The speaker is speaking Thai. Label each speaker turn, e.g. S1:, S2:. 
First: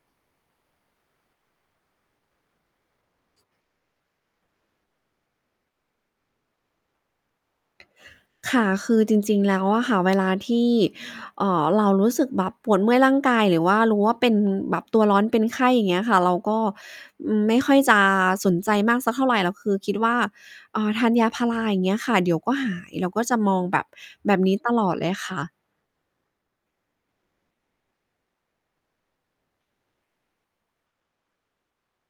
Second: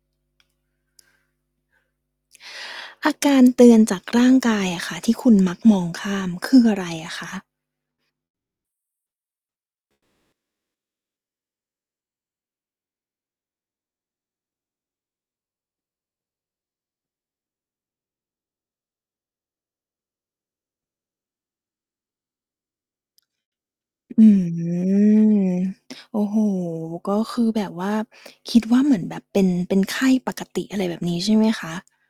S1: อาการเตือนจากร่างกายอะค่ะที่คุณมักมองข้าม คืออะไรอะคะ?
S2: ค่ะ คือจริง ๆ แล้วอะค่ะ เวลาที่ เอ่อ เรารู้สึกแบบปวดเมื่อยร่างกาย หรือว่ารู้ว่าเป็นแบบตัวร้อนเป็นไข้ อย่างเงี้ยค่ะ เราก็ อืม ไม่ค่อยจะ สนใจมากสักเท่าไร เราคือคิดว่า เอ่อ ทานยาพารา อย่างเงี้ยค่ะ เดี๋ยวก็หาย แล้วก็จะมองแบบ
S1: อื
S2: แบบนี้ต
S1: ม
S2: ลอดเลยค่ะ
S1: โอ้โฮ ก็คือแบบว่าคิดว่า เหมือนแบบเป็น เป็นไข้ปกติ อะไรแบบนี้ใช่ไหมคะ?